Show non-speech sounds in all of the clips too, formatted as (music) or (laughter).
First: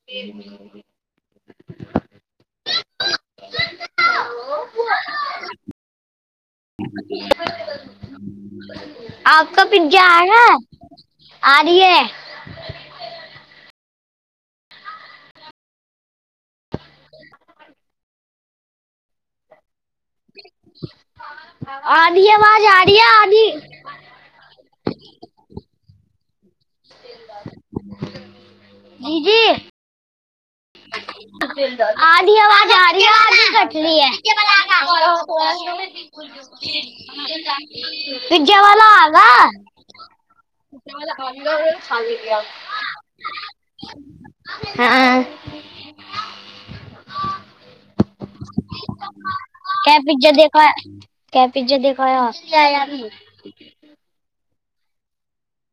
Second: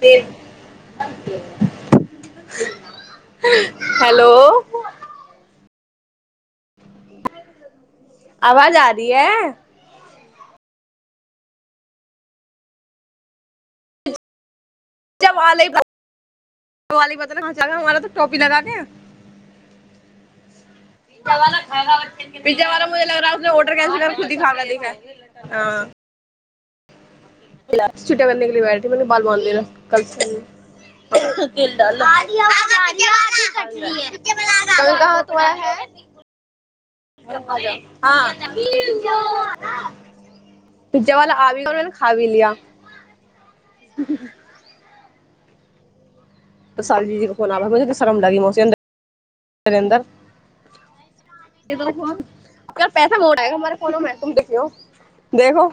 फेर हेलो आवाज आ रही है आपका पिज्जा आ ह आ रइ है (unintelligible) वाली बतल कहचे हमारा तऽ टोपी लगा दे है (inaudible) (unintelligible) आधी आवाज आ रही है आधी (unintelligible) हँ छटटा बनने गई थि मैने बाल मन्दिर कल (inaudible) कल अधी आवाज आरही है अधी कट रही है कहा तुम्हारा है (unintelligible) हाँ विजवला आ पिज्जा वाला आ भी गया और मैंने खा भी लिया ग (unintelligible) (inaudible) तऽसालजी जी के फोन आबै त शर्म लागी मस क्या पिज्जा देखो है? क्या पिज्जा देखो है आप? अर पैसा मोड़एगा हमारे कोनो तु देख देखो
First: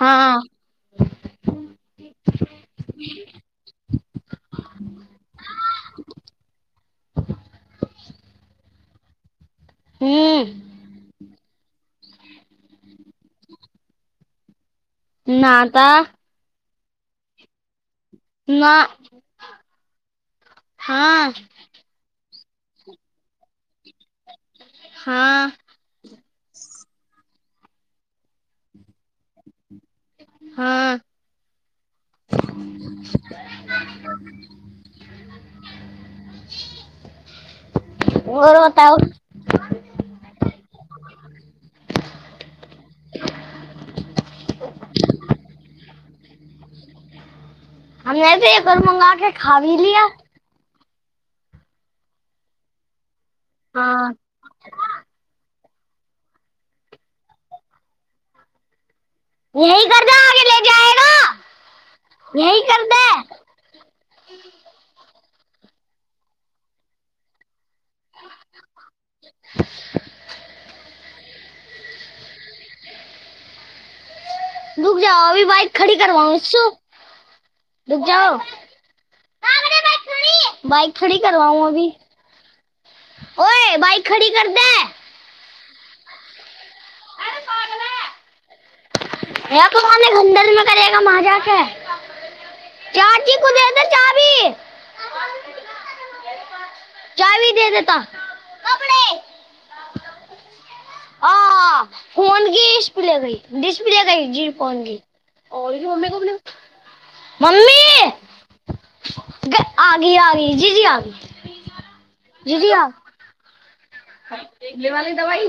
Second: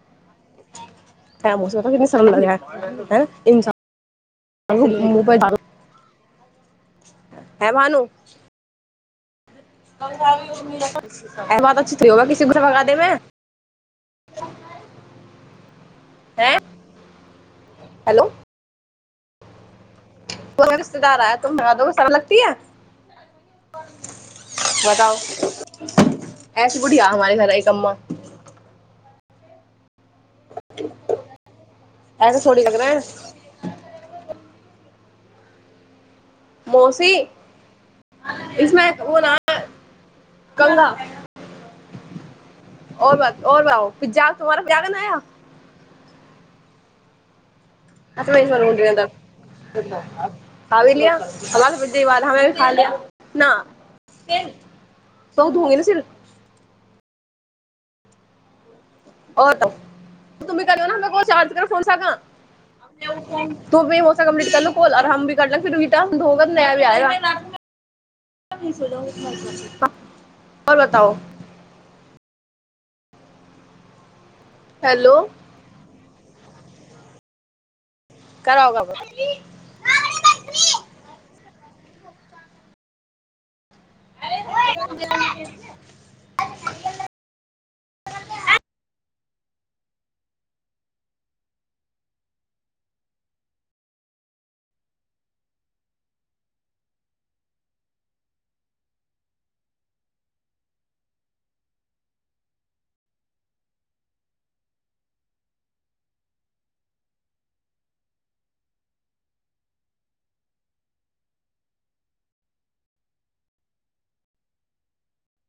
हाँ (unintelligible) (unintelligible) हे भानू हम्म (unintelligible) (inaudible) ना तऽ हैं हेलो नाअ को रिश्तेदार आय तादोे समय लगती है बताउ हाँ ऐसी बुढ़िया हमारे घर एक अमा हँ ऐसे थोड़ी लग रहे हैं (unintelligible) मौसी और इसमे बताओ ओ न कंधा (unintelligible) (unintelligible) हमने खाी तो एक और मंगा के खा भी लिया लिय हम प बाद हमे भी खा लिया न हाँ त ओ धोंगे ने सिलक ओ त यही करना आगे ले ती कीऔ जाएगा चज कर फोन स यही कर दे तू होसा कम्पीट करलो कोल आराम भ कर ल फर धगा नया भ आएग आओर बताउ दूक जा हेलो अी बइक खरी करवाउ उस करओगा ब बइक खड़ी करवाउ अभी ओइ बइक खड़ी कर दे य त गंडल मे करेगा मज छै चारजी कदे अ चाभी चाभी दे दता आ फोन गी स्प्ले गई डिस्प्ले गई जी फोन की (unintelligible) मम्मी आगी आगी जी जी आ जी जी आ ऐ वाली दवाई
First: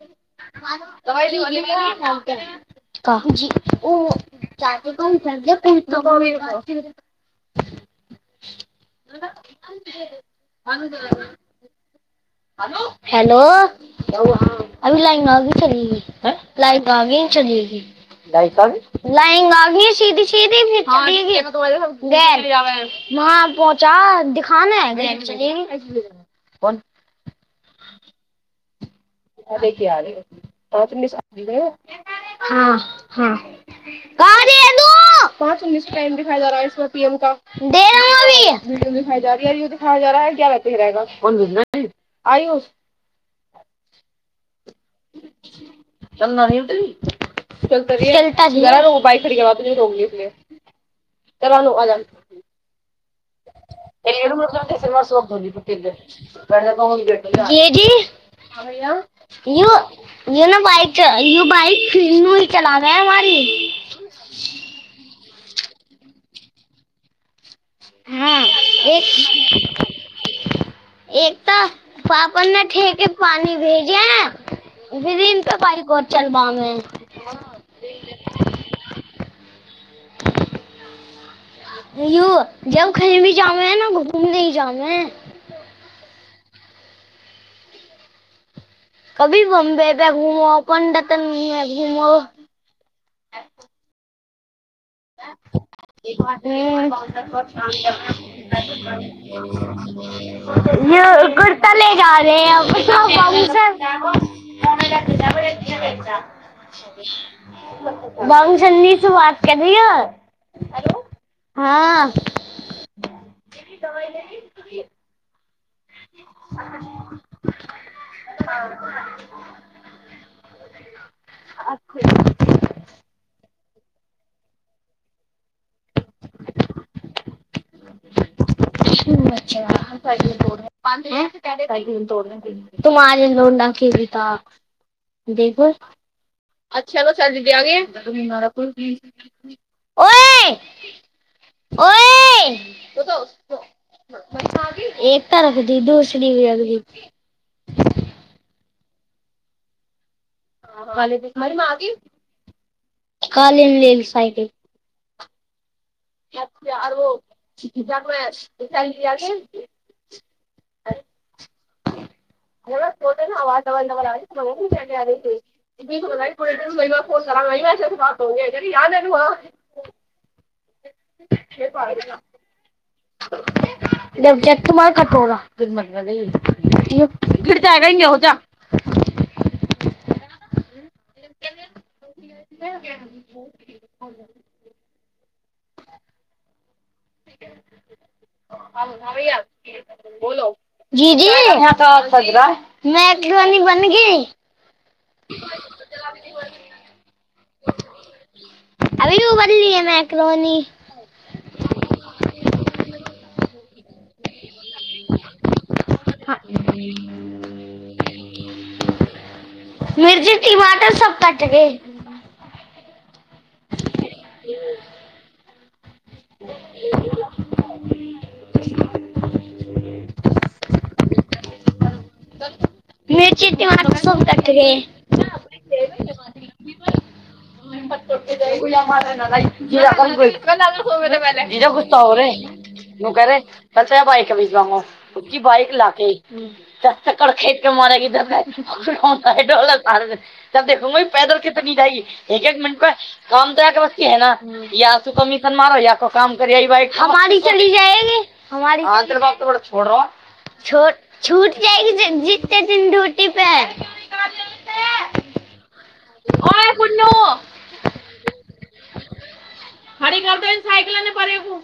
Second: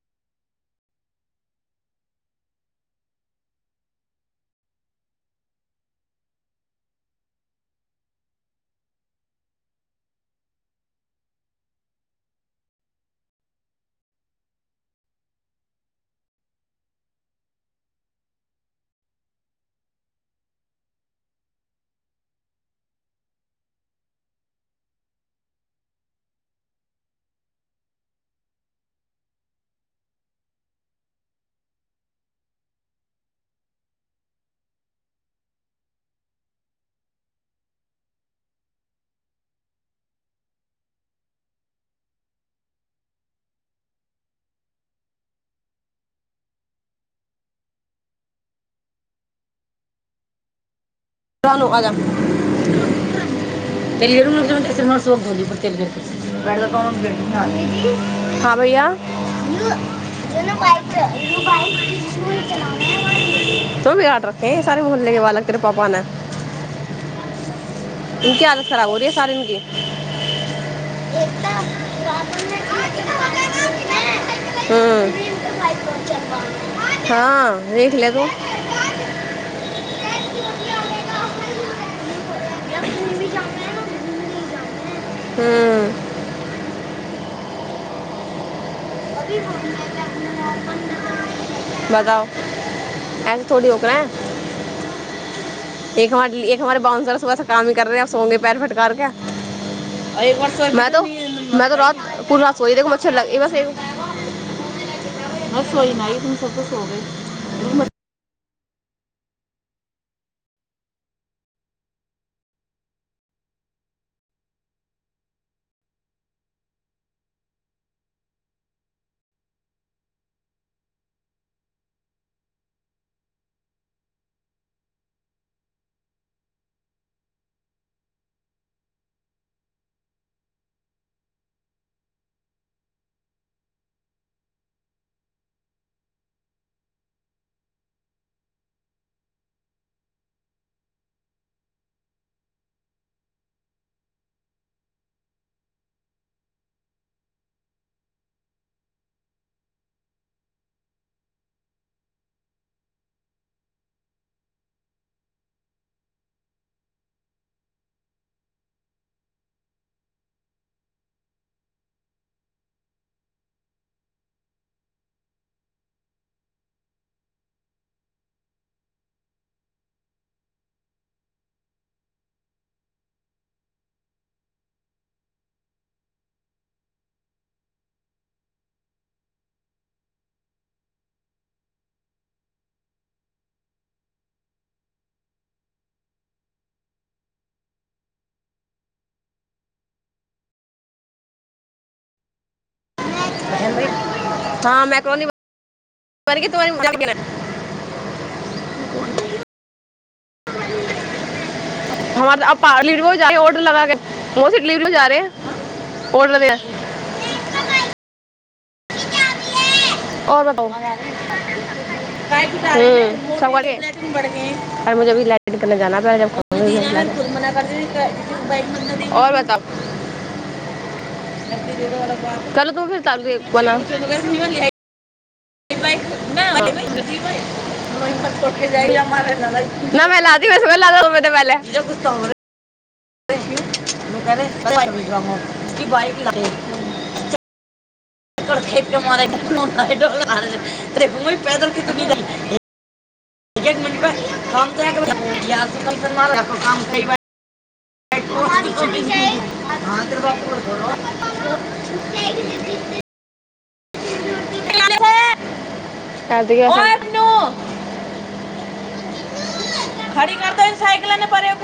दवाई ढे वो वाली कह जी ओ कोन (unintelligible) हेलो अभी लाइन आगे चल लाइ आगे चलि गई लाइट आगई लाइन आ ग सीधी सीदी (unintelligible) वहाँ पहुँचा दिखाना है क हाल आ त कहाँ पाँच उन्नीस टाइम दाई जा रहा ह पी एम क दे अभी दिाई जा य य दिखा जा रहाै क्य रहत रहा आइौ चना न उतरी (unintelligible) चल अनु आ जा (inaudible) ए टेलीग्राम में जब ऐसे नोट्स मर्स वक्त धोली पर पट टेलीग्राम बैठ जाता हूँ बैठ ना हाँ भैया यू जो यू य ना ने बाइक बइक यू बाइक बइक अनू ही चलाबे हमारी बिहारट रखे है सारे मोहले के बालक तेरे पापा ने इ हाँ की आदत खराब हो रही ह एक सारेके एक तऽ पापा ने ठेके पानि भेजे है हू हँ देख ले तू यू जब कही भी जाउ मौ न घूम ने ही जाउ मे हँ अभी कभी भीम बम्बे ने प अपने घूमो आप अपन बंद घूमो बताओ (unintelligible) (inaudible) एक हमारे बात हमारे बाउंसर सुबह से काम ही कर रहे हैं अब सोंगे पैर फटकार के और एक बार सोई (unintelligible) मैं य तो मैं कुर्ता तो ले जा रहे है म सोई न ई तू सभत सो गे म र चनी से बात करी हैो हँ दब ल (unintelligible) अख अच्छा ोड़ तोड़ने तुमार लोड़ना क भी त बिलकुल अच्छा त स जीद आग ओइ ओह एक तारक दी दूसरीी (inaudible) काल लल साइड अछा आोबै चगे आर फोटे ने आ फोन आहिआ से पतो यान (unintelligible) (unintelligible) (unintelligible) (unintelligible) (unintelligible) (unintelligible) मै कनी बन गी हाँ मैक्रोनी अभी (unintelligible) (unintelligible) (unintelligible) (unintelligible) ओ बता टमाटर सब कट गए र मुे अभी लाइट करने जाना ओर बता ह चल तू फेर चलू बना टमाटर सब कट गए (unintelligible) ल जीजा कल कोई दीै लै न के ब त बइक बीज बाइक वगूी भिजवाऊंगा। बइक उसकी ला के बाइक लाते हैं। क मने खेपके मारै इर ो तब देखू पैदल कितनी जाएगी एक एक मिनट काम तऽ एक यके मिनट बसे पे ह न हम या तऽ त कमीशन मारो या को काम कर ी जाएग हम छ जितेथि ढोट पे क ओए पुन्नू खड़ी खरी कर दे करत साइकल ने परेू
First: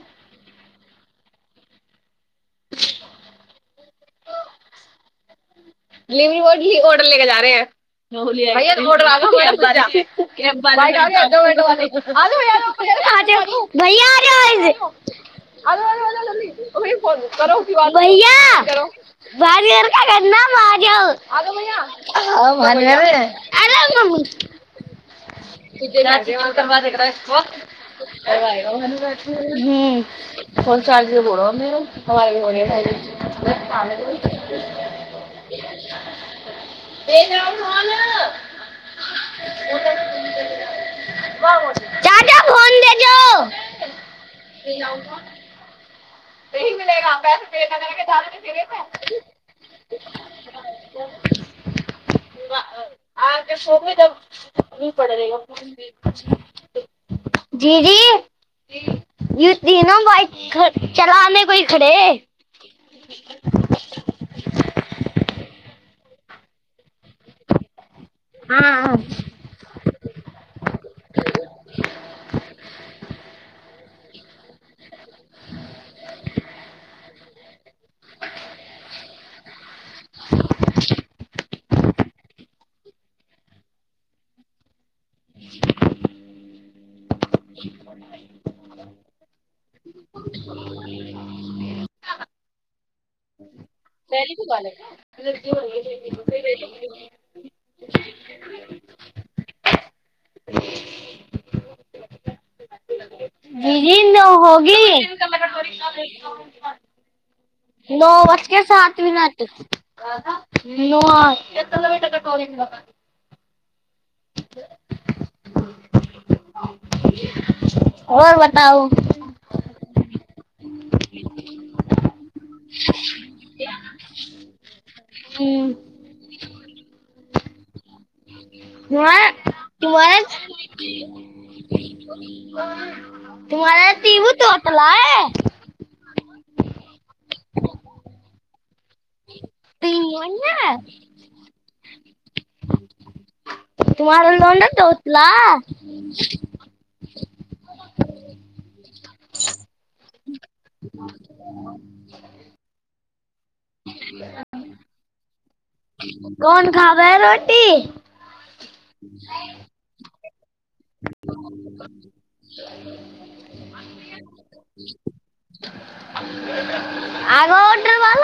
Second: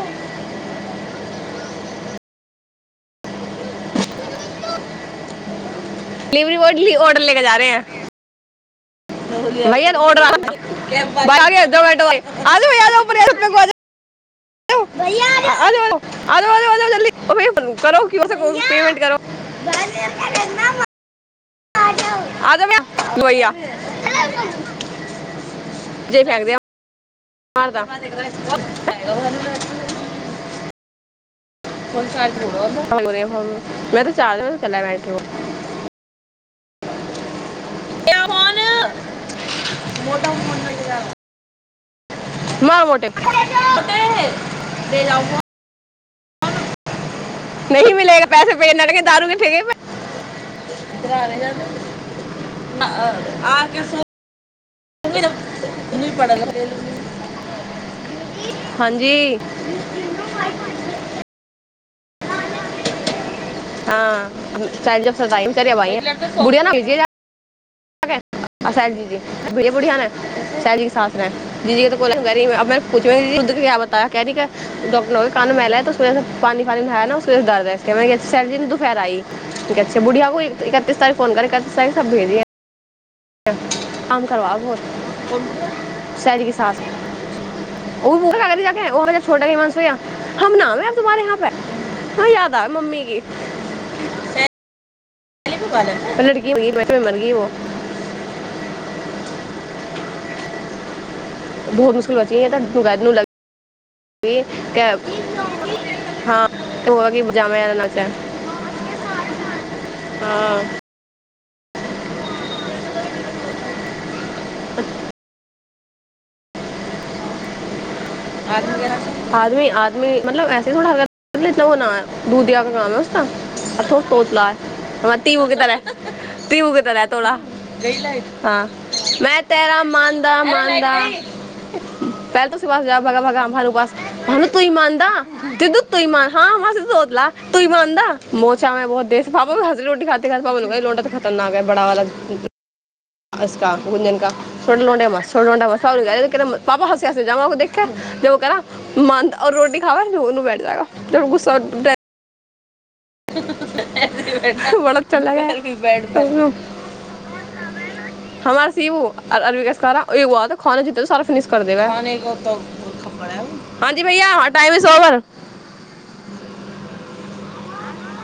डिलीवरी डिलिवरी ही बॉय ऑर्डर लेके ले के जा हैं रहे है भैया ऑर्डर आ गया भैया कैब वाले आ गया दो डोटो मिनट वाले आ जाओ यार ऊपर भैया यपर आ जाओ जली आलो आलो आलो कर जल्दी ओकरे फोन क पेट कर बारर क म आ (unintelligible) (unintelligible) (unintelligible) (unintelligible) मोट फोनमे जा चाचा म फोन दे मोटे मोटे दो नहि मिलेगा पैसे पे नहि करके जा मिलेगा पैसे रहे पे लटके थे दारू के ठेके उधर आ रहे आके सो अभी पड़ रहे जी जी ये तीनो बाइक चलाने को खड़े हं कर भाइ बुढ़िया न (unintelligible) हाँ शाहजी के सा रहै जी जी के बोल पूछी क बताय की कै ॉरान मेेल ह त सेर पानी पानी नहाया न सर दर्दै सरी दुपहर आयी बुढ़िया एक इ एकतीस तारीख फोन कर इ एकतीस तारीख सब भेजियए काम करबबहुतु शरीे सााँस ओ छोटा मसा हम नामैब तुम्ारे यहाँ पे हँ याद आब मम्मी की पल क कहले (unintelligible) बहुत मुशकिल बची त लगै जी जी नओ हो गी हुआ कि जामे रहना चाहे नओ हाँ (unintelligible) (inaudible) आ बताओ आदमी आदमी मतलब ऐसे थोड़ा अ मत इतना होना ह दूधिया क काम ह उथोोच तीू के तरह ती के करय तोरा हँ तुम्हारा मै तेरा तुम्हारा मानदा मानदा (inaudible) बा भगार बास तुम्हारा तीबू भनू तू तोतला मान द है दीदू तू मान हँ ह सोदला तूई बन म अच्ा बहुत देस पाबू ने हस रोट खाे तीन खा पाबू ने है कहै रोटाऽ खरनााकै बड़ा वाला (unintelligible) तुम्हारा लोंडा करा तोतला मद आऔर रोटी खाबा ज ओनू बैठ जाएगा ज गुस्सा (unintelligible) (unintelligible) ह कौन खावे है रोटी जी भैय टाइम इस ओवर आग ओट ब